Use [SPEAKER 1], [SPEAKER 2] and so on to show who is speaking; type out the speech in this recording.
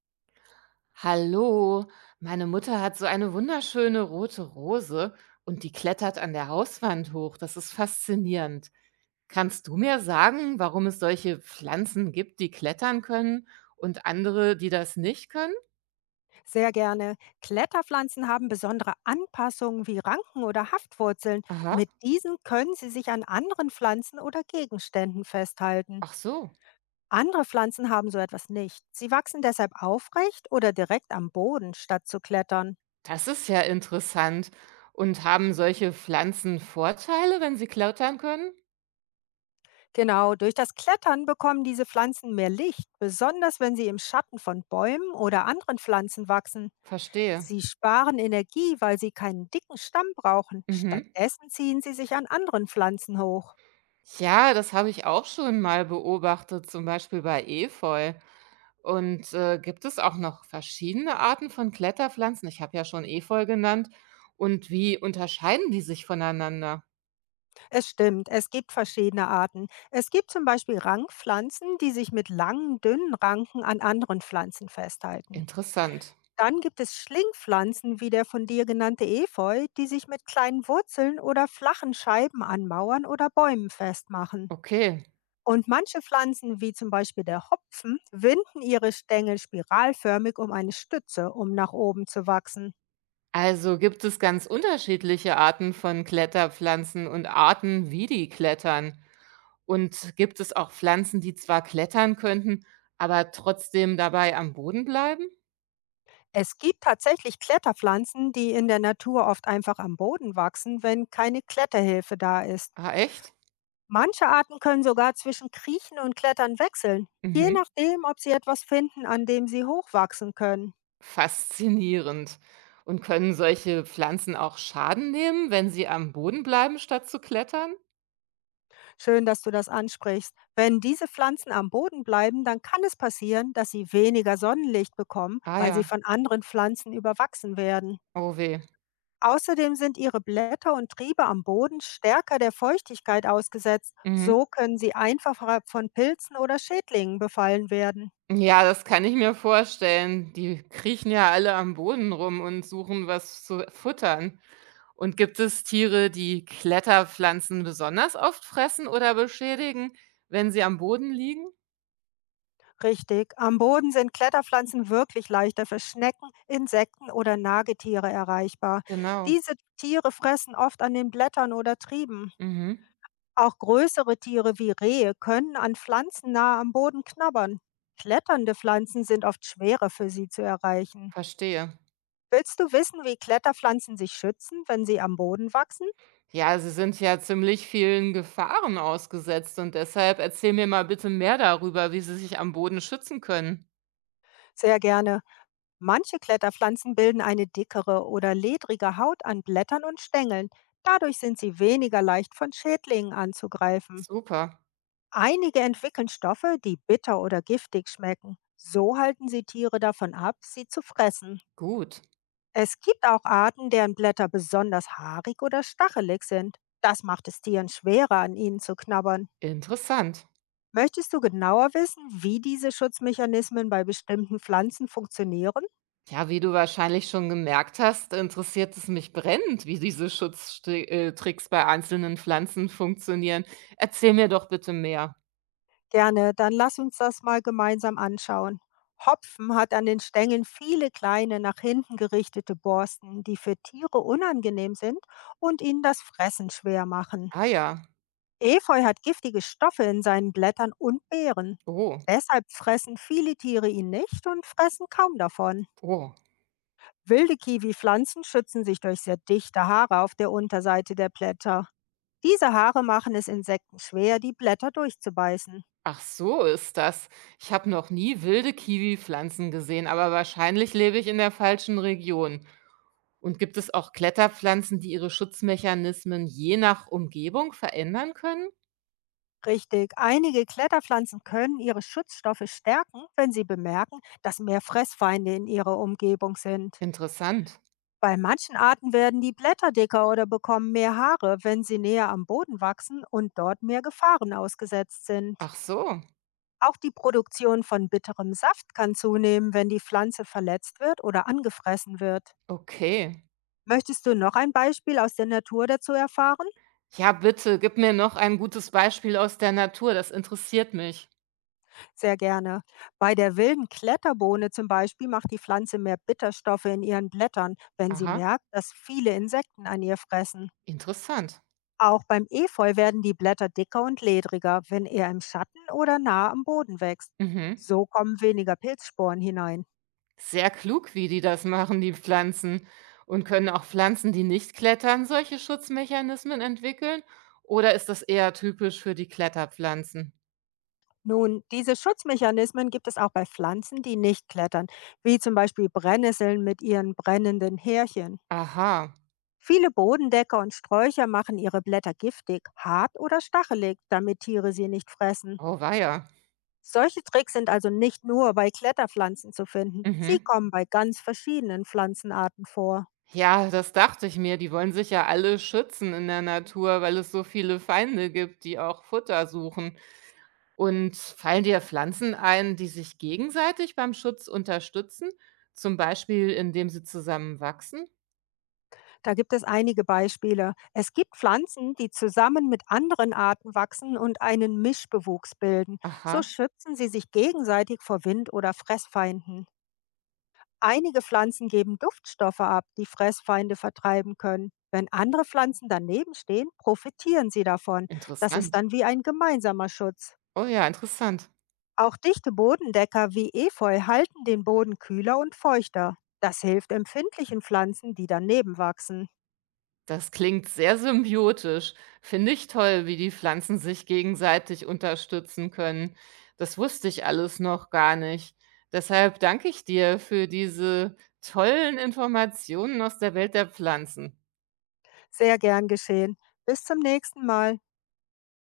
[SPEAKER 1] Hallo, meine Mutter hat so eine wunderschöne rote Rose und die klettert an der Hauswand hoch. Das ist faszinierend. Kannst du mir sagen, warum es solche Pflanzen gibt, die klettern können und andere, die das nicht können?
[SPEAKER 2] Sehr gerne. Kletterpflanzen haben besondere Anpassungen wie Ranken oder Haftwurzeln.
[SPEAKER 1] Aha,
[SPEAKER 2] Mit diesen können sie sich an anderen Pflanzen oder Gegenständen festhalten.
[SPEAKER 1] ach so,
[SPEAKER 2] Andere Pflanzen haben so etwas nicht. Sie wachsen deshalb aufrecht oder direkt am Boden, statt zu klettern.
[SPEAKER 1] das ist ja interessant. Und haben solche Pflanzen Vorteile, wenn sie klettern können?
[SPEAKER 2] Genau, durch das Klettern bekommen diese Pflanzen mehr Licht, besonders wenn sie im Schatten von Bäumen oder anderen Pflanzen wachsen.
[SPEAKER 1] Verstehe.
[SPEAKER 2] Sie sparen Energie, weil sie keinen dicken Stamm brauchen.
[SPEAKER 1] Mhm.
[SPEAKER 2] Stattdessen ziehen sie sich an anderen Pflanzen hoch.
[SPEAKER 1] Ja, das habe ich auch schon mal beobachtet, zum Beispiel bei Efeu. Und, gibt es auch noch verschiedene Arten von Kletterpflanzen? Ich habe ja schon Efeu genannt. Und wie unterscheiden die sich voneinander?
[SPEAKER 2] Es stimmt, es gibt verschiedene Arten. Es gibt zum Beispiel Rankpflanzen, die sich mit langen, dünnen Ranken an anderen Pflanzen festhalten.
[SPEAKER 1] Interessant.
[SPEAKER 2] Dann gibt es Schlingpflanzen wie der von dir genannte Efeu, die sich mit kleinen Wurzeln oder flachen Scheiben an Mauern oder Bäumen festmachen.
[SPEAKER 1] Okay.
[SPEAKER 2] Und manche Pflanzen, wie zum Beispiel der Hopfen, winden ihre Stängel spiralförmig um eine Stütze, um nach oben zu wachsen.
[SPEAKER 1] Also gibt es ganz unterschiedliche Arten von Kletterpflanzen und Arten, wie die klettern. Und gibt es auch Pflanzen, die zwar klettern könnten, aber trotzdem dabei am Boden bleiben?
[SPEAKER 2] Es gibt tatsächlich Kletterpflanzen, die in der Natur oft einfach am Boden wachsen, wenn keine Kletterhilfe da ist.
[SPEAKER 1] Ah, echt?
[SPEAKER 2] Manche Arten können sogar zwischen Kriechen und Klettern wechseln, je
[SPEAKER 1] Mhm.
[SPEAKER 2] nachdem, ob sie etwas finden, an dem sie hochwachsen können.
[SPEAKER 1] Faszinierend. Und können solche Pflanzen auch Schaden nehmen, wenn sie am Boden bleiben, statt zu klettern?
[SPEAKER 2] Schön, dass du das ansprichst. Wenn diese Pflanzen am Boden bleiben, dann kann es passieren, dass sie weniger Sonnenlicht bekommen,
[SPEAKER 1] Ah
[SPEAKER 2] weil sie
[SPEAKER 1] ja,
[SPEAKER 2] von anderen Pflanzen überwachsen werden.
[SPEAKER 1] oh weh.
[SPEAKER 2] Außerdem sind ihre Blätter und Triebe am Boden stärker der Feuchtigkeit ausgesetzt.
[SPEAKER 1] Mhm.
[SPEAKER 2] So können sie einfacher von Pilzen oder Schädlingen befallen werden.
[SPEAKER 1] Ja, das kann ich mir vorstellen. Die kriechen ja alle am Boden rum und suchen was zu futtern. Und gibt es Tiere, die Kletterpflanzen besonders oft fressen oder beschädigen, wenn sie am Boden liegen?
[SPEAKER 2] Richtig, am Boden sind Kletterpflanzen wirklich leichter für Schnecken, Insekten oder Nagetiere erreichbar.
[SPEAKER 1] Genau.
[SPEAKER 2] Diese Tiere fressen oft an den Blättern oder Trieben.
[SPEAKER 1] Mhm.
[SPEAKER 2] Auch größere Tiere wie Rehe können an Pflanzen nahe am Boden knabbern. Kletternde Pflanzen sind oft schwerer für sie zu erreichen.
[SPEAKER 1] Verstehe.
[SPEAKER 2] Willst du wissen, wie Kletterpflanzen sich schützen, wenn sie am Boden wachsen?
[SPEAKER 1] Ja, sie sind ja ziemlich vielen Gefahren ausgesetzt und deshalb erzähl mir mal bitte mehr darüber, wie sie sich am Boden schützen können.
[SPEAKER 2] Sehr gerne. Manche Kletterpflanzen bilden eine dickere oder ledrige Haut an Blättern und Stängeln. Dadurch sind sie weniger leicht von Schädlingen anzugreifen.
[SPEAKER 1] Super,
[SPEAKER 2] Einige entwickeln Stoffe, die bitter oder giftig schmecken. So halten sie Tiere davon ab, sie zu fressen.
[SPEAKER 1] gut,
[SPEAKER 2] Es gibt auch Arten, deren Blätter besonders haarig oder stachelig sind. Das macht es Tieren schwerer, an ihnen zu knabbern.
[SPEAKER 1] interessant.
[SPEAKER 2] Möchtest du genauer wissen, wie diese Schutzmechanismen bei bestimmten Pflanzen funktionieren?
[SPEAKER 1] Ja, wie du wahrscheinlich schon gemerkt hast, interessiert es mich brennend, wie diese Schutztricks bei einzelnen Pflanzen funktionieren. Erzähl mir doch bitte mehr.
[SPEAKER 2] Gerne, dann lass uns das mal gemeinsam anschauen. Hopfen hat an den Stängeln viele kleine nach hinten gerichtete Borsten, die für Tiere unangenehm sind und ihnen das Fressen schwer machen.
[SPEAKER 1] Ah ja,
[SPEAKER 2] Efeu hat giftige Stoffe in seinen Blättern und Beeren.
[SPEAKER 1] oh,
[SPEAKER 2] Deshalb fressen viele Tiere ihn nicht und fressen kaum davon.
[SPEAKER 1] oh.
[SPEAKER 2] Wilde Kiwi-Pflanzen schützen sich durch sehr dichte Haare auf der Unterseite der Blätter. Diese Haare machen es Insekten schwer, die Blätter durchzubeißen.
[SPEAKER 1] Ach so ist das. Ich habe noch nie wilde Kiwi-Pflanzen gesehen, aber wahrscheinlich lebe ich in der falschen Region. Und gibt es auch Kletterpflanzen, die ihre Schutzmechanismen je nach Umgebung verändern können?
[SPEAKER 2] Richtig, einige Kletterpflanzen können ihre Schutzstoffe stärken, wenn sie bemerken, dass mehr Fressfeinde in ihrer Umgebung sind.
[SPEAKER 1] Interessant.
[SPEAKER 2] Bei manchen Arten werden die Blätter dicker oder bekommen mehr Haare, wenn sie näher am Boden wachsen und dort mehr Gefahren ausgesetzt sind.
[SPEAKER 1] Ach so,
[SPEAKER 2] Auch die Produktion von bitterem Saft kann zunehmen, wenn die Pflanze verletzt wird oder angefressen wird.
[SPEAKER 1] okay.
[SPEAKER 2] Möchtest du noch ein Beispiel aus der Natur dazu erfahren?
[SPEAKER 1] Ja, bitte, gib mir noch ein gutes Beispiel aus der Natur, das interessiert mich.
[SPEAKER 2] Sehr gerne. Bei der wilden Kletterbohne zum Beispiel macht die Pflanze mehr Bitterstoffe in ihren Blättern, wenn sie
[SPEAKER 1] Aha,
[SPEAKER 2] merkt, dass viele Insekten an ihr fressen.
[SPEAKER 1] interessant.
[SPEAKER 2] Auch beim Efeu werden die Blätter dicker und ledriger, wenn er im Schatten oder nah am Boden wächst.
[SPEAKER 1] Mhm.
[SPEAKER 2] So kommen weniger Pilzsporen hinein.
[SPEAKER 1] Sehr klug, wie die das machen, die Pflanzen. Und können auch Pflanzen, die nicht klettern, solche Schutzmechanismen entwickeln? Oder ist das eher typisch für die Kletterpflanzen?
[SPEAKER 2] Nun, diese Schutzmechanismen gibt es auch bei Pflanzen, die nicht klettern, wie zum Beispiel Brennnesseln mit ihren brennenden Härchen.
[SPEAKER 1] Aha,
[SPEAKER 2] Viele Bodendecker und Sträucher machen ihre Blätter giftig, hart oder stachelig, damit Tiere sie nicht fressen.
[SPEAKER 1] oh weia.
[SPEAKER 2] Solche Tricks sind also nicht nur bei Kletterpflanzen zu finden. Sie
[SPEAKER 1] Mhm.
[SPEAKER 2] kommen bei ganz verschiedenen Pflanzenarten vor.
[SPEAKER 1] Ja, das dachte ich mir. Die wollen sich ja alle schützen in der Natur, weil es so viele Feinde gibt, die auch Futter suchen. Und fallen dir Pflanzen ein, die sich gegenseitig beim Schutz unterstützen? Zum Beispiel, indem sie zusammen wachsen?
[SPEAKER 2] Da gibt es einige Beispiele. Es gibt Pflanzen, die zusammen mit anderen Arten wachsen und einen Mischbewuchs bilden. So
[SPEAKER 1] Aha,
[SPEAKER 2] schützen sie sich gegenseitig vor Wind oder Fressfeinden. Einige Pflanzen geben Duftstoffe ab, die Fressfeinde vertreiben können. Wenn andere Pflanzen daneben stehen, profitieren sie davon. Das ist
[SPEAKER 1] interessant.
[SPEAKER 2] dann wie ein gemeinsamer Schutz.
[SPEAKER 1] Oh ja, interessant.
[SPEAKER 2] Auch dichte Bodendecker wie Efeu halten den Boden kühler und feuchter. Das hilft empfindlichen Pflanzen, die daneben wachsen.
[SPEAKER 1] Das klingt sehr symbiotisch. Finde ich toll, wie die Pflanzen sich gegenseitig unterstützen können. Das wusste ich alles noch gar nicht. Deshalb danke ich dir für diese tollen Informationen aus der Welt der Pflanzen.
[SPEAKER 2] Sehr gern geschehen. Bis zum nächsten Mal.